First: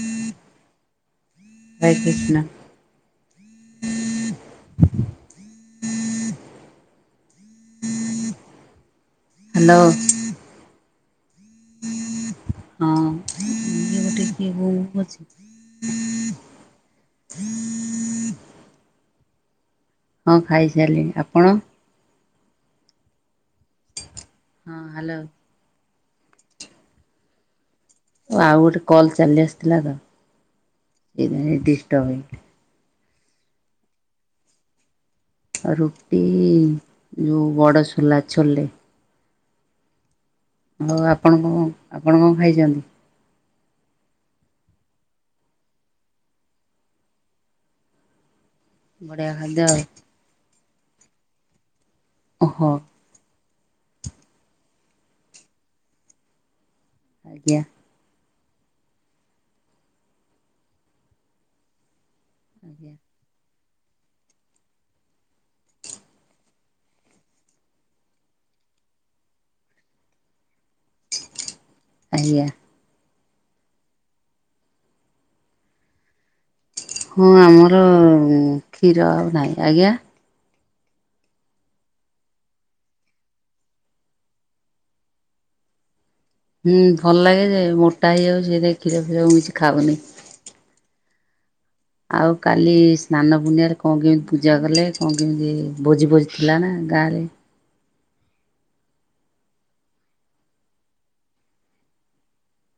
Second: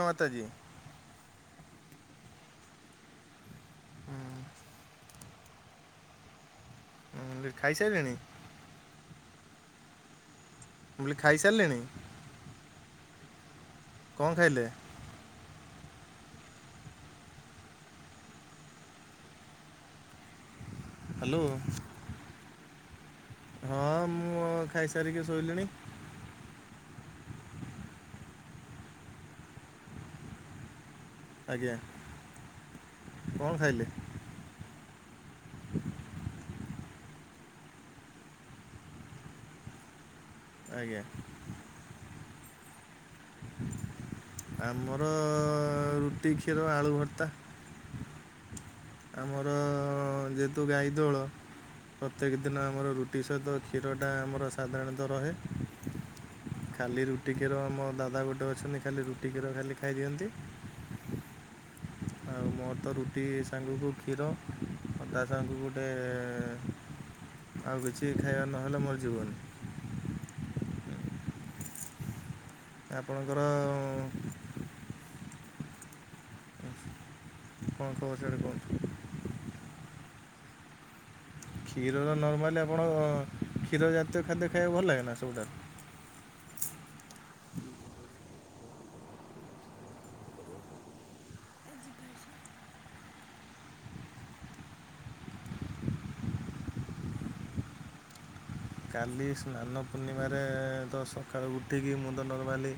ହଁ ମାତାଦି। ହରେ କୃଷ୍ଣ। ମୁଁ ହୁଁ ଖାଇସାରିଲେଣି? ହ୍ୟାଲୋ। ମୁଁ ବୋଲେ ଖାଇସାରିଲେଣି? ହଁ ଗୋଟେ କଣ କିଏ ଖାଇଲେ କଲ୍ କରିଚି। ହଁ ଖାଇସାରିଲି ହ୍ୟାଲୋ ଆପଣ? ହଁ ମୁଁ ହଁ ହ୍ୟାଲୋ ଖାଇସାରିକି ଶୋଇଲିଣି। ଓ ଆଉ ଗୋଟେ କଲ୍ ଚାଲି ଆସିଥିଲା ତ ସେଇ ଆଜ୍ଞା ଡିଷ୍ଟର୍ବ ହେଇଗଲା। କଣ ଖାଇଲେ? ଆଉ ରୁଟି ଯେଉଁ ବଡ଼ସୋଲା ଛୋଲେ ମୋ ଆଜ୍ଞା ବାପାଙ୍କୁ ମୁ ଆପଣ କଣ ଖାଇଛନ୍ତି? ଆମର ରୁଟି କ୍ଷୀର ଆଳୁ ଭର୍ତା। ବଢ଼ିଆ ଆମର ଖାଦ୍ୟ ଆଉ ଯେହେତୁ ଗାଈ ଦୋଳ ପ୍ରତ୍ୟେକ ଦିନ ଓହୋ ଆମର ରୁ ବିଷତ କ୍ଷୀରଟା ଆମର ସାଧାରଣତଃ ରହେ। ଖାଲି ରୁଟି ଆଜ୍ଞା କ୍ଷୀର ମୋ ଦାଦା ଗୋଟେ ଅଛନ୍ତି ଖାଲି ରୁଟି ଖାଲି ଖାଇଦିଅନ୍ତି। ଆଉ ମୋର ଆଜ୍ଞା। ତ ରୁଟି ସାଙ୍ଗକୁ କ୍ଷୀର। ହଦା ସାଙ୍କୁ ଗୋଟେ ଆଉ କିଛି ଖାଇବା ନହେଲେ ମୋର ଜୀବନି। ଆଜ୍ଞା। ଆପଣଙ୍କର ହଁ ଆମର କ'ଣ ଖବର ସିଆଡ଼େ କୁହନ୍ତୁ କ୍ଷୀର ଆଉ ଗାଈ ଆଜ୍ଞା। କ୍ଷୀର ନର୍ମାଲି ଆପଣ କ୍ଷୀର ଜାତୀୟ ଖାଦ୍ୟ ଖାଇବାକୁ ଭଲ ଲାଗେ ନା ସବୁଠାରୁ। ହୁଁ ଭଲ ଲାଗେ ଯେ ମୋଟା ହେଇଯାଉଛି ସେ କ୍ଷୀର ଫିର ମୁ କିଛି ଖାଉନି। ଆଉ କାଲି ସ୍ନାନ ପୂର୍ଣ୍ଣିମାରେ କଣ କେମିତି ପୂଜା କଲେ କଣ କେମିତି ଭୋଜି ଭୋଜି ଥିଲା ନା ଗାଁରେ କାଲି ସ୍ନାନ ପୂର୍ଣ୍ଣିମାରେ ତ ସକାଳୁ ଉଠିକି ମୁଁ ତ ନର୍ମାଲି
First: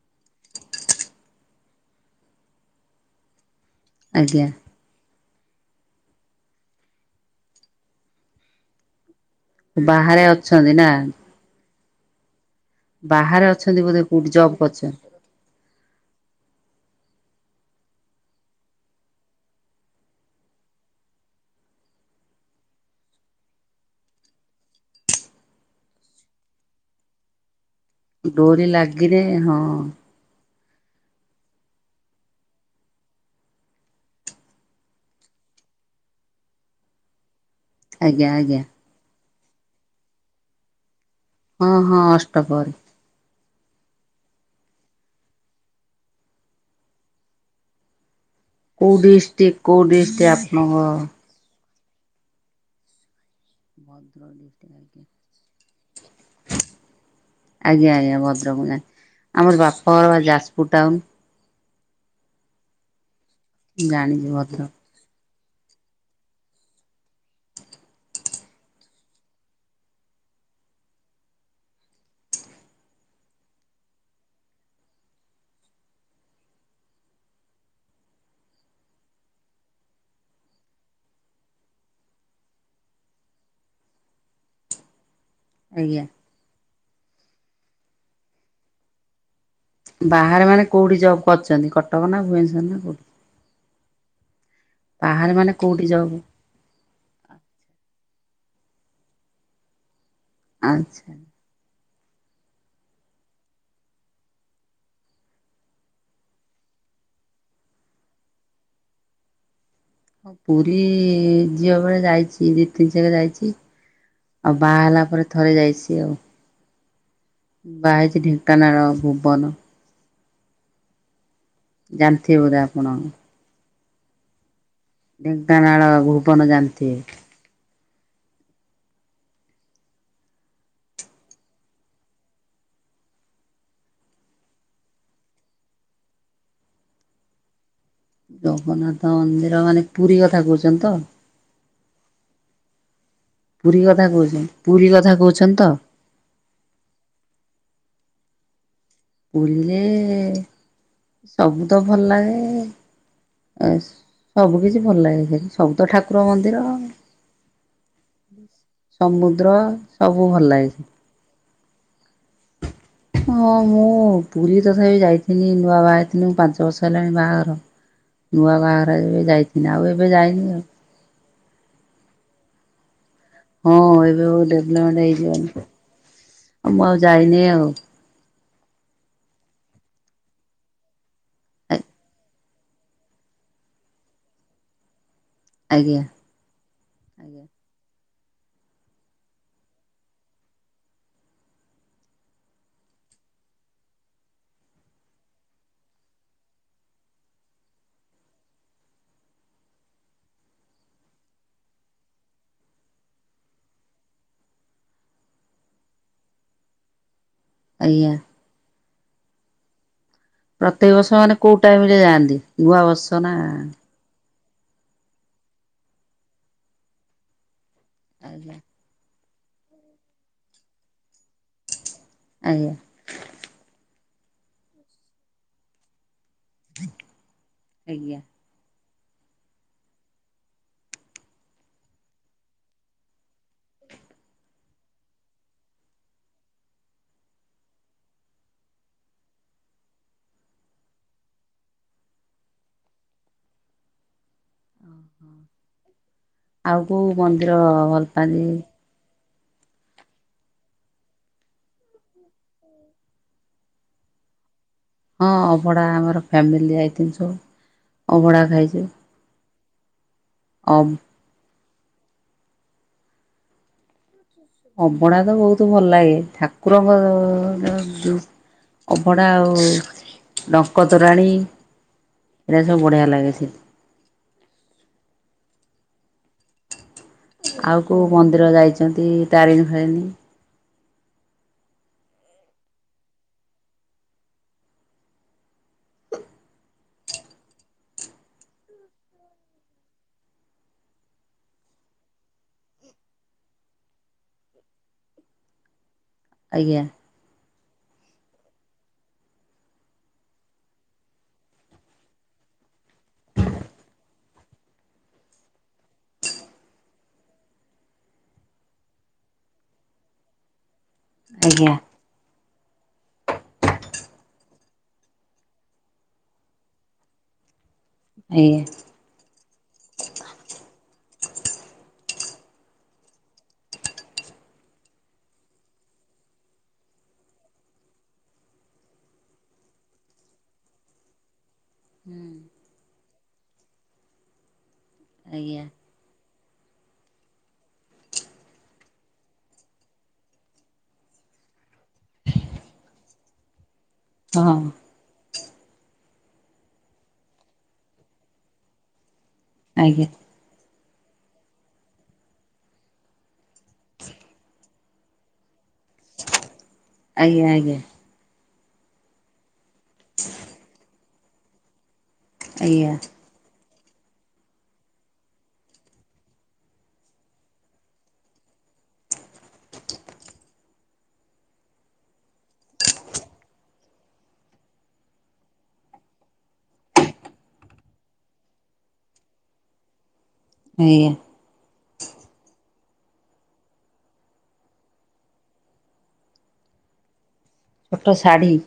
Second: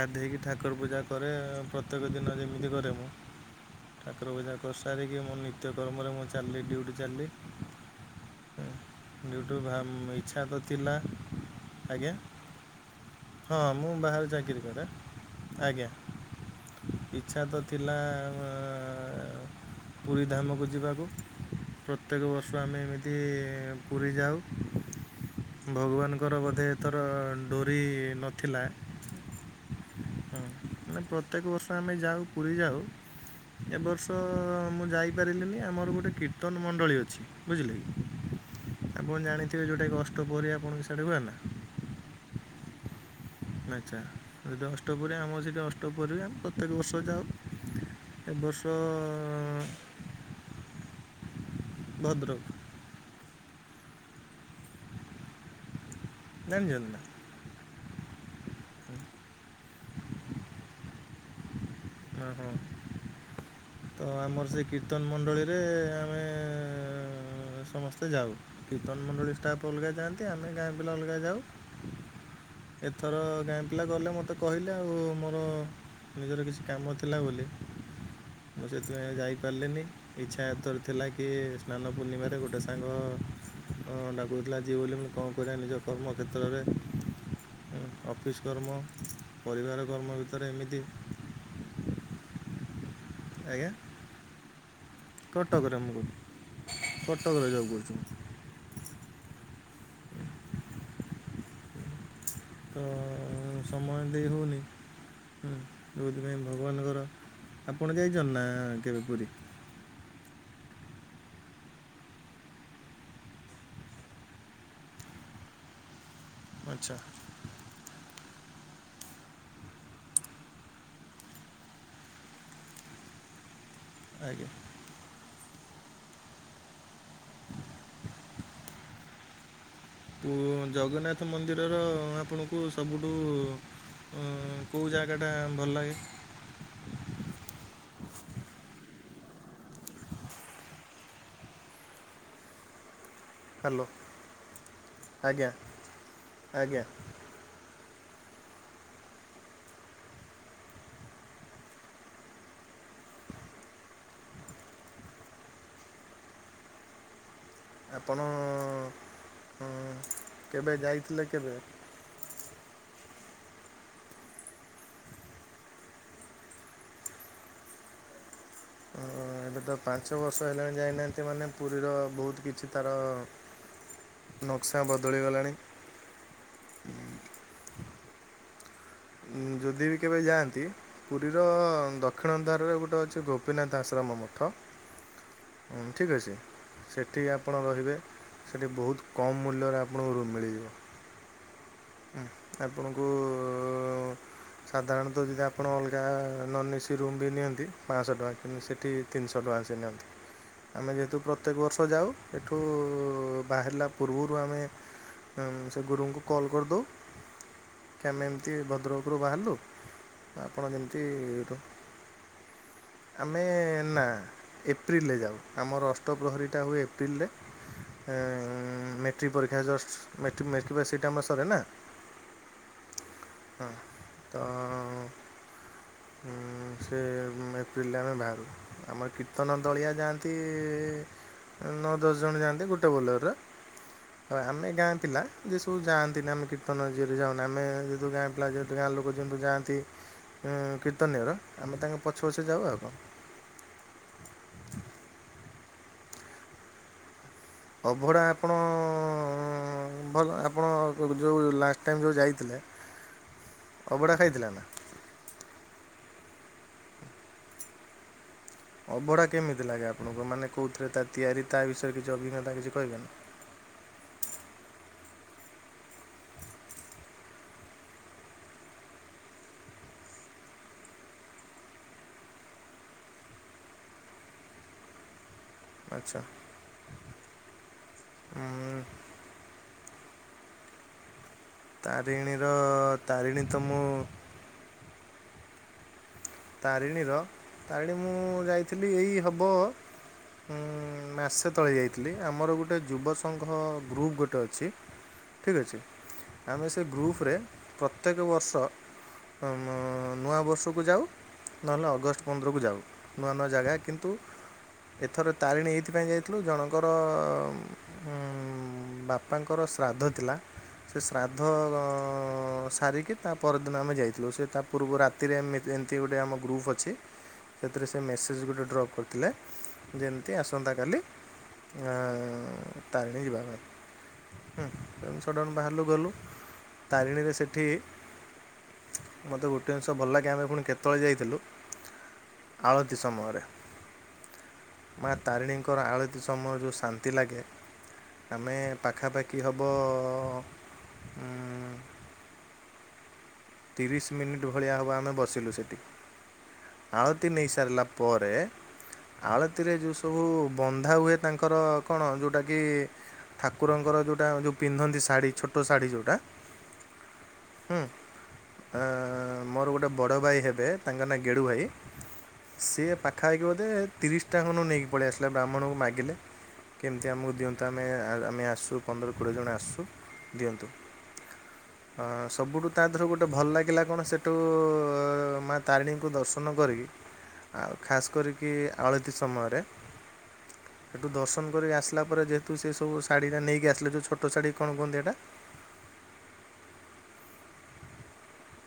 ଗାଧେଇକି ଠାକୁର ପୂଜା କରେ ପ୍ରତ୍ୟେକ ଦିନ ଯେମିତି କରେ ମୁଁ। ଠାକୁର ଆଜ୍ଞା ପୂଜା କର ସାରିକି ମୋ ନିତ୍ୟ କର୍ମରେ ମୁଁ ଚାଲିଲି ଡିଉଟି ଚାଲିଲି ଉଁ ଡି ଧାମ ବାହାରେ ଇଚ୍ଛା ତ ଅଛନ୍ତି ନା ଥିଲା ଆଜ୍ଞା। ବାହାରେ ହଁ ଅଛନ୍ତି ମୁଁ ବୋଧେ କୋଉଠି ବାହାରେ ଜବ୍ ଚାକିରୀ କରେ କରିଛନ୍ତି ଆଜ୍ଞା। ଇଚ୍ଛା ତ ଥିଲା ଆ ପୁରୀ ଧାମକୁ ଯିବାକୁ। ପ୍ରତ୍ୟେକ ବର୍ଷ ଆମେ ଏମିତି ପୁରୀ ଯାଉ। ଭଗବାନଙ୍କର ବୋଧେ ତୋର ଡୋରି ନଥିଲା ଡୋରି ହଁ ଲାଗିଲେ ହଁ ମାନେ ପ୍ରତ୍ୟେକ ବର୍ଷ ଆମେ ଯାଉ ପୁରୀ ଯାଉ। ଏବର୍ଷ ମୁଁ ଯାଇପାରିଲିନି ଆମର ଗୋଟେ କୀର୍ତ୍ତନ ମଣ୍ଡଳୀ ଅଛି ବୁଝିଲେ କି। ଆଜ୍ଞା ଆଜ୍ଞା। ଆପଣ ଜାଣିଥିବେ ଯୋଉଟା କି ଅଷ୍ଟ ପ୍ରହରୀ ଆପଣଙ୍କ ସିଆଡେ ହୁଏନା। ହଁ ହଁ ଅଷ୍ଟପହରି। ଆଚ୍ଛା ସେଠି ଅଷ୍ଟପ ଆମର ସେଠି ଅଷ୍ଟପହରି ଆମେ ପ୍ରତ୍ୟେକ ବର୍ଷ ଯାାଉ। ଏ ବର୍ଷ କଉ ଡିଷ୍ଟିକ କଉ ଡିଷ୍ଟିକ ଆପଣଙ୍କ ଭଦ୍ରକ। ଭଦ୍ରକ ଡିଷ୍ଟ୍ରିକ୍ଟ। ଜାଣିଛନ୍ତି ନା। ଆଜ୍ଞା ଆଜ୍ଞା ଭଦ୍ରକ ମୁଁ ଜଣେ ଆମର ବାପଘର ବା ଯାଜପୁର ଟାଉନ। ହଁ ହଁ। ମୁଁ ତ ଜାଣିଛି ଆମର ସେ ଭଦ୍ରକ କୀର୍ତ୍ତନ ମଣ୍ଡଳୀରେ ଆମେ ସମସ୍ତେ ଯାଉ କୀର୍ତନମଣ୍ଡଳୀ ଷ୍ଟାଫ୍ ଅଲଗା ଯାଆନ୍ତି। ଆମେ ଗାଁ ପିଲା ଅଲଗା ଯାଉ। ଏଥର ଗାଁ ପିଲା ଗଲେ। ମୋତେ କହିଲେ ଆଉ ମୋର ନିଜର କିଛି କାମ ଥିଲା ବୋଲି ମୁଁ ସେଥିପାଇଁ ଯାଇପାରିଲିନି ଇଚ୍ଛା ଏଥର ଥିଲା କି ସ୍ନାନ ପୂର୍ଣ୍ଣିମାରେ ଗୋଟେ ସାଙ୍ଗ ହଁ ଡାକୁଥିଲା ଯିବି ବୋଲି ମୁଁ କରିବା ନିଜ ଆଜ୍ଞା କର୍ମ କ୍ଷେତ୍ରରେ ଅଫିସ୍ କର୍ମ ପରିବାର କର୍ମ ଭିତରେ ବାହାରେ ମାନେ ଏମିତି କଉଠି ଜବ୍ କରଚନ୍ତି କଟକ ନା ଭୁବନେଶ୍ୱର ନା କଉଠି? ଆଜ୍ଞା? ବାହାରେ ମାନେ କଟକରେ କୋଉଠି ମୁଁ ଜବ୍ କଟକରେ ଜବ କରୁଚି ଆଚ୍ଛା। ତ ସମୟ ଦେଇ ହେଉନି ହୁଁ ଯଉଁଥିପାଇଁ ଭଗବାନଙ୍କର ଆପଣ ଯାଇଚନ୍ତି ନା କେବେ ପୁରୀ? ହଁ ପୁରୀ ଯିଅବେଳେ ଯାଇଚି ଦି ତିନି ଥର ଯାଇଚି। ଆଉ ବାହା ହେଲା ପରେ ଥରେ ଯାଇଚି ଆଉ। ଅଚ୍ଛା। ବାହା ହେଇଚି ଢେଙ୍କାନାଳ ଭୁବନ। ଜାଣିଥିବେ ବୋଧେ ଆପଣ? ଆଜ୍ଞା। ଢେଙ୍କାନାଳ ଭୁବନ ଜାଣିଥିବେ? ତୁଗୋ ଜଗନ୍ନାଥ ମନ୍ଦିରର ଆପଣଙ୍କୁ ସବୁଠୁ ଉଁ କୋଉ ଜାଗାଟା ଭଲ ଲାଗେ? ଜଗନ୍ନାଥ ମନ୍ଦିର ମାନେ ପୁରୀ କଥା କହୁଛନ୍ତି ତ? ପୁରୀ ହ୍ୟାଲୋ କଥା କହୁଚି ପୁରୀ କଥା ଆଜ୍ଞା କହୁଛନ୍ତି ତ? ଆଜ୍ଞା। ପୁଲିଲେ ସବୁ ତ ଭଲ ଲାଗେ ଏସ ସବୁ କିିଛି ଭଲ ଲାଗେ ସେଠି ସବୁତ ଠାକୁର ମନ୍ଦିର। ଆପଣ ସମୁଦ୍ର ସବୁ ଭଲ କେବେ ଯାଇଥିଲେ କେବେ ଲାଗେସେ ହଁ ମୁଁ ପୁରୀ ତଥାପି ଯାଇଥଥିଲି ନୂଆ ବାହା ହେଇଥିଲି ପାଞ୍ଚ ବର୍ଷ ହେଲାଣି ବାହାଘର ନୂଆ ବାହାଘର ହେଇ ଏବେ ଯାଇଥିନି ତ ଆଉ ପାଞ୍ଚ ଏବେ ବର୍ଷ ଯାଇନି ଆଉ। ହେଲାଣି ଯାଇନାହାନ୍ତି ମାନେ ପୁରୀର ବହୁତ କିଛି ତାର ହଁ ଏବେ ନକ୍ସା ଡେଭଲପମେଣ୍ଟ ବଦଳିଗଲାଣି ହେଇଯିବ ଆଉ ମୁଁ ଆଉ ଯାଇନି ଆଉ। ଯଦି ବି କେବେ ଯାଆନ୍ତି ପୁରୀର ଦକ୍ଷିଣଦ୍ୱାର ଗୋଟେ ଅଛି ଗୋପୀନାଥ ଆଶ୍ରମ ମଠ ହୁଁ ଆଜ୍ଞା। ଠିକ୍ ଅଛି ସେଠି ଆପଣ ରହିବେ ସେଠି ବହୁତ କମ୍ ମୂଲ୍ୟରେ ଆପଣଙ୍କୁ ରୁମ ମିଳିଯିବ। ଉଁ ଆପଣଙ୍କୁ ସାଧାରଣତଃ ଯଦି ଆପଣ ଅଲଗା ନନ୍ ଏସି ରୁମ୍ ବି ନିଅନ୍ତି ପାଞ୍ଚଶହ ଟଙ୍କା କିନ୍ତୁ ସେଠି ତିନିଶହ ଟଙ୍କା ଅଛି ନିଅନ୍ତି। ଆମେ ଯେହେତୁ ପ୍ରତ୍ୟେକ ବର୍ଷ ଯାଉ ଏଠୁ ବାହାରିଲା ପୂର୍ବରୁ ଆମେ ହ ସେ ଗୁରୁଙ୍କୁ କଲ୍ କରିଦଉ କି ଆଜ୍ଞା ଆମେ ଏମିତି ଭଦ୍ରକରୁ ବାହାରିଲୁ। ଆପଣ ପ୍ରତ୍ୟେକ ଯେମିତି ବର୍ଷ ମାନେ କୋଉ ପ ଟାଇମ ରେ ଯାଆନ୍ତି ନୂଆ ବର୍ଷ ନା ଆମେ ନା ଏପ୍ରିଲେ ଯାଉ ଆମର ଅଷ୍ଟପ୍ରହରୀଟା ହୁଏ ଏପ୍ରିଲରେ ଆ ଆଜ୍ଞା ମେ ଟ୍ରିକ ପରୀକ୍ଷା ଜଷ୍ଟ୍ ମେଟ ମେଟ୍ରିପ ଆମ ସରେ ନା। ଆଜ୍ଞା। ହଁ ତ ହୁଁ ସେ ଏପ୍ରିଲେ ଆମେ ଆଜ୍ଞା। ବାହାରୁ ଆମ କୀର୍ତ୍ତନ ଦଳିଆ ଯାଆନ୍ତି ନଅ ଦଶ ଜଣ ଯାଆନ୍ତି ଗୋଟେ ବୋଲର ଆ ଆମେ ଗାଁ ପିଲା ଯେ ସବୁ ଯାଆନ୍ ତିନ୍ କୀର୍ତନ [unintelligible] ଯେହତୁ ଗାଁ ପିଲା ଯେହତୁ ଗାଁ ଲୋକ ଯେହେତୁ ଯଆନ୍ତି ଉଁ କୀର୍ତ୍ତନିଆର ଆମେ ତାଙ୍କ ପଛେ ପଛେ ଯାଉ ଆଉ କ। ଉହୁଁ। ଆଉ କୋଉ ମନ୍ଦିର ଭଲ ଅଭଡ଼ା ପାଆନ୍ତି? ଆପଣ ଉଁ ଭଲ ଆପଣ ବ ଯଉ ଲାଷ୍ଟ ଟାଇମ୍ ଯଉ ଯାଇଥିଲେ ଅବଡ଼ା ଖାଇଥିଲେ ନା? ହଁ ଅଭଡା ଆମର ଫ୍ୟାମିଲି ଆଇଥନି ସବୁ ଅଭଡା ଖାଇଛି ଅବଢ଼ା କେମିତି ଲାଗେ ଆପଣକୁ ମାନେ କଉଁଥିରେ ତା ତିଆରି ତା ବିଷୟରେ କିଛି ଅଭିଜ୍ଞତା କିଛି କହିବେନି? ଅବଢା ତ ବହୁତ ଭଲ ଲାଗେ ଠାକୁରଙ୍କ ଅ ଜ ଅଭଡ଼ା ଆଉ ଡଙ୍କ ତୋରାଣୀ। ଏଟା ସବ ବଢିଆ ଲାଗେ ସେ ଆଚ୍ଛା। ଆଉ କଉ ମନ୍ଦିର ଉଁ ଯାଇଛନ୍ତି ତାରିଣୀ ଫାରିଣୀ? ତାରିଣୀର ତାରିଣୀ ତ ମୁଁ ତାରିଣୀର ତାରିଣୀ ମୁଁ ଯାଇଥିଲି ଏଇ ହବ। ଉଁ ମାସେ ତଳେ ଯାଇଥିଲି ଆମର ଗୋଟେ ଯୁବ ସଂଘ ଗ୍ରୁପ୍ ଗୋଟେ ଅଛି। ଠିକ୍ ଅଛି। ଆମେ ଆଜ୍ଞା। ସେ ଗ୍ରୁଫରେ ପ୍ରତ୍ୟେକ ବର୍ଷ ଅ ମ ନୂଆବର୍ଷକୁ ଯାଉ। ନହେଲେ ଅଗଷ୍ଟ ପନ୍ଦରକୁ ଯାଉ ନୂଆ ନୂଆ ଜାଗା କିନ୍ତୁ ଏଥର ତାରିଣୀ ଏଇଥିପାଇଁ ଯାଇଥିଲୁ ଜଣଙ୍କର ଉଁ ଉଁ ବାପାଙ୍କର ଶ୍ରାଦ୍ଧ ଥିଲା ସେ ଶ୍ରାଦ୍ଧ ଆଜ୍ଞା ଅ ସାରିକି ତା ପରଦିନ ଆମେ ଯାଇଥିଲୁ ସେ ତା ପୂର୍ବ ରାତିରେ ଏମିତି ଏନ୍ତି ଗୋଟେ ଆମ ଗ୍ରୁପ୍ ଅଛି। ସେଥିରେ ସେ ମେସେଜ୍ ଗୋଟେ ଆଜ୍ଞା। ଡ୍ରପ୍ କରିଥିଲେ। ଯେନ୍ତି ଆସନ୍ତା କାଲି ଆଁ ତାରିଣୀ ଯିବା ପାଇଁ। ହୁଁ [unintelligible] ସଡ଼ନ ବାହାରିଲୁ ଗଲୁ ତାରିଣୀରେ ସେଠି ମୋତେ ଗୋଟେ ଜିନିଷ ଭଲ ଲାଗେ ଆମେ ପୁଣି କେତେବେଳେ ଯାଇଥିଲୁ। ହୁଁ। ଆଳତିୀ ସମୟରେ ମା ଆଜ୍ଞା। ତାରିଣୀଙ୍କର ଆଳ ଳତି ସମୟ ଯଉଁ ଶାନ୍ତି ଲାଗେ। ଆମେ ପାଖାପାଖି ହବ ଉଁ ତିରିଶ ମିନିଟ୍ ହଁ ଭଳିଆ ହେବ ଆମେ ବସିଲୁ ସେଟି। ଆଳତି ନେଇ ସାରିଲା ପରେ ଆଳତିରେ ଯଉ ଆଜ୍ଞା। ସବୁ ବନ୍ଧା ହୁଏ ତାଙ୍କର କଣ ଯୋଉଟା କି ଠାକୁରଙ୍କର ଯୋଉଟା ଯୋଉ ପିନ୍ଧନ୍ତି ଶାଢ଼ୀ ଛୋଟ ଶାଢ଼ୀ ଯୋଉ ଆଜ୍ଞା ଆଜ୍ଞା। ଆ ମୋର ଗୋଟେ ବଡ଼ ଭାଇ ହେବେ ତାଙ୍କ ନାଁ ଗେଡ଼ୁ ଭାଇ। ସେ ଆଜ୍ଞା। ପାଖା ଆଖି ବୋଧେ ତିରିଶ ଟା ଖନୁ ନେଇକି ପଳେଇ ଆସିଲା ବ୍ରାହ୍ମଣକୁ ମାଗିଲେ। କେମିତି ଆମକୁ ଦିଅନ୍ତୁ ଆମେ ଆ ଆମେ ଆସୁ ପନ୍ଦର କୋଡ଼ିଏ ଜଣ ଆସୁ ଦିଅନ୍ତୁ। ଆ ସବୁଠୁ ତାଧେର ଗୋଟ ଭଲ ଲାଗିଲା କଣ ସେଠୁ ମା ତାରିଣୀଙ୍କୁ ଦର୍ଶନ କରିକି। ଆଉ ଖାସ୍ କରିକି ଆଳତି ସମୟରେ। ସେଠୁ ଆଜ୍ଞା। ଦର୍ଶନ କରିକି ଆସିଲା ପରେ ଯେହେତୁ ସେ ସବୁ ଶାଢୀ ଜା ନେଇକି ଆସିଲେ ଯେଉଁ ଛୋଟ ଶାଢ଼ୀ କଣ କୁହନ୍ତି ଏଇଟା? ଅଟ ଶାଢ଼ୀ।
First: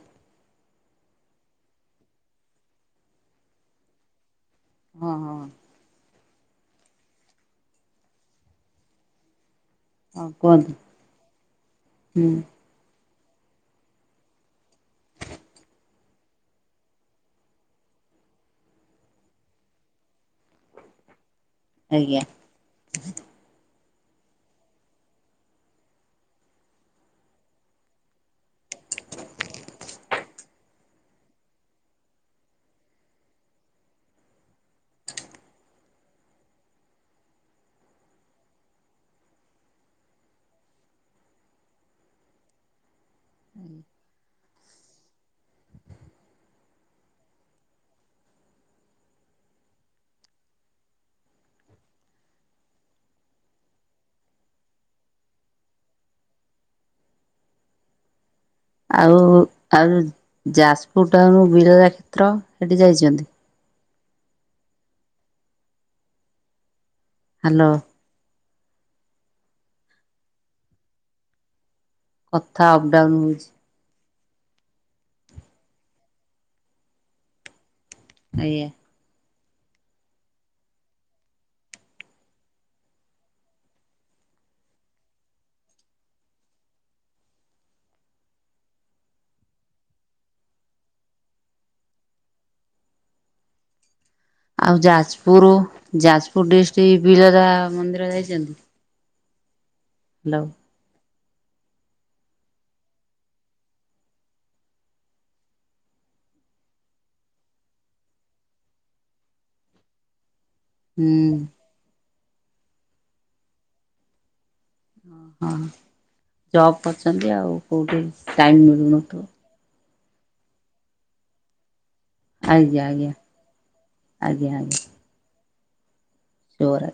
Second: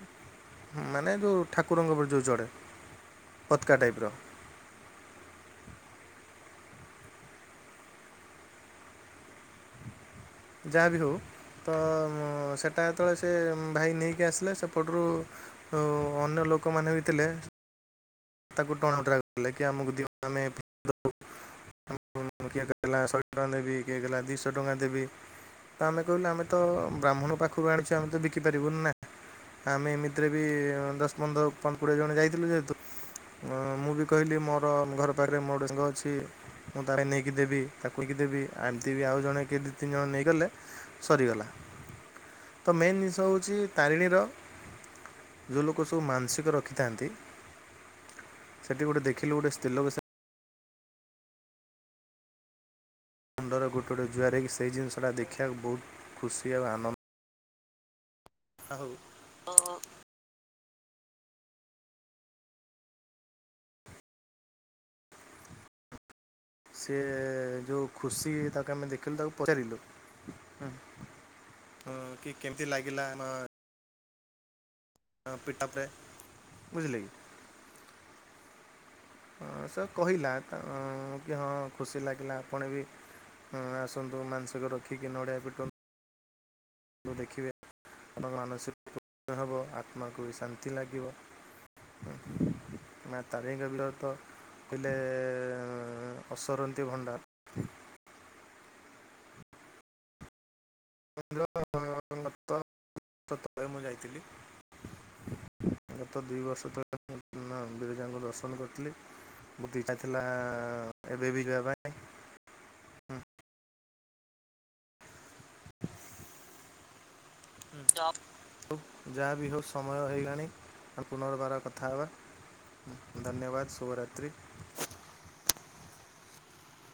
ମାନେ ଯେଉଁ ଠାକୁରଙ୍କ ଉପରେ ଯେଉଁ ଚଢ଼େ ପତକା ଟାଇପ୍ ର। ହଁ ହଁ। ହଁ କୁହନ୍ତୁ ଯାହା ବି ହେଉ ତ ମୁଁ ହୁଁ ସେ ତା ତଳେ ସେ ଉଁ ଭାଇ ନେଇକି ଆସିଲେ। ସେପଟରୁ ଅ ଅନ୍ୟ ଲୋକମାନେ ବି ଥିଲେ। ତାକୁ ଟଣ ଓଟ୍ରା କଲେ କି ଆମକୁ ଦିଅ ଆମେ। [unintelligible] ଟା ଆଜ୍ଞା। ଦେବି କିଏ କହିଲା ଦିଇଶ ଟଙ୍କା ଦେବି। ତ ଆମେ କହିଲୁ ଆମେ ତ ବ୍ରାହ୍ମଣ ପାଖରୁ ଆଣିଛୁ ଆମେ ତ ବି କିପାରିବୁନି ନା ଆମେ ଏମିତିରେ ବି ଦଶ ପନ୍ଦର ପନ୍ଦ କୋଡ଼ିଏ ଜଣ ଯାଇଥିଲୁ ଯେହେତୁ ଅ ମୁଁ ବି କହିଲି ମୋର ଘର ପାଡରେ ମୋର ଟେ ସାଙ୍ଗ ଅଛି। ମୁଁ ତାଡେ ନେଇକି ଦେବି ତାକୁ କଇକି ଦେବି ଆଉ ଏମିତି ବି ଆଉ ଜଣେ ଦି ତିନି ଜଣ ନେଇଗଲେ ସରିଗଲା ତ ମେନ୍ ଜିନିଷ ହେଉଛି ତାରିଣୀର ଯେଉଁ ଲୋକ ସବୁ ମାନସିକ ରଖିଥାନ୍ତି। ସେଠି ଗୋଟେ ଦେଖିଲୁ ଗୋଟେ ସ୍ତ୍ରୀ ଲୋକ ମୁଣ୍ଡର ଗୋଟ ଗୋଟ ଜୁଆର ହେଇକି ସେଇ ଜିନିଷଟା ଦେଖିବାକୁ ବହୁତ ଖୁସି ଆଉ ଆନନ୍ଦ। ହଉ ଆଉ ଆଉ ଯାଜପୁର ଟାଉନ ବିରଜା କ୍ଷେତ୍ର ସେଠି ଯାଇଛନ୍ତି। ସେ ହ୍ୟାଲୋ ଯେଉଁ ଖୁସି ତାକୁ ଆମେ ଦେଖିଲୁ ତାକୁ ପଚାରିଲୁ ହଁ କି କଥା କେମିତି ଲାଗିଲା ଅପଡାଉନ ଆମ ହଉଛି ପିଟପରେ ବୁଝିଲେ କି? ଆଜଇ [inaudible] ହଁ ସେ କହିଲା କି ହଁ ଖୁସି ଲାଗିଲା ଆପଣ ବି ହୁଁ ଆସନ୍ତୁ ମାଂସିକ ରଖିକି ନଡିଆ ପିଟନ୍ତୁ। ଦେଖିବେ ଆପଙ୍କ ମାନସିକ ହେବ ଆତ୍ମାକୁ ବି ଶାନ୍ତି ଲାଗିବ। ନା ତାରିମିଲ ତ ଆଉ ଥିଲେ ଯାଜପୁର ଯାଜପୁର ଅସରନ୍ତି ଡିଷ୍ଟ୍ରିକ୍ ଭଣ୍ଡା ବିରାଲା ମନ୍ଦିର ଯାଇଛନ୍ତି। ହ୍ୟାଲୋ। ମୁଁ ଯାଇଥିଲି। ଗତ ଦୁଇ ବର୍ଷ ତଳେ ମୁଁ ବିରଜାଙ୍କୁ ଦର୍ଶନ କରିଥିଲି। ମଥିଲା ଏବେ ହୁଁ ବି ଯିବା ପାଇଁ। ହୁଁ। ହଁ ଜବ୍ କରିଛନ୍ତି ଆଉ କୋଉଠି ଟାଇମ୍ ମିଳୁଥିବ। ଯାହା ବି ହଉ ସମୟ ହେଇଗଣି ପୁନର୍ବାର କଥା ହେବା ଆଜ୍ଞା ଆଜ୍ଞା ଧନ୍ୟବାଦ ଶୁଭରାତ୍ରି। [unintelligible] ଜୋର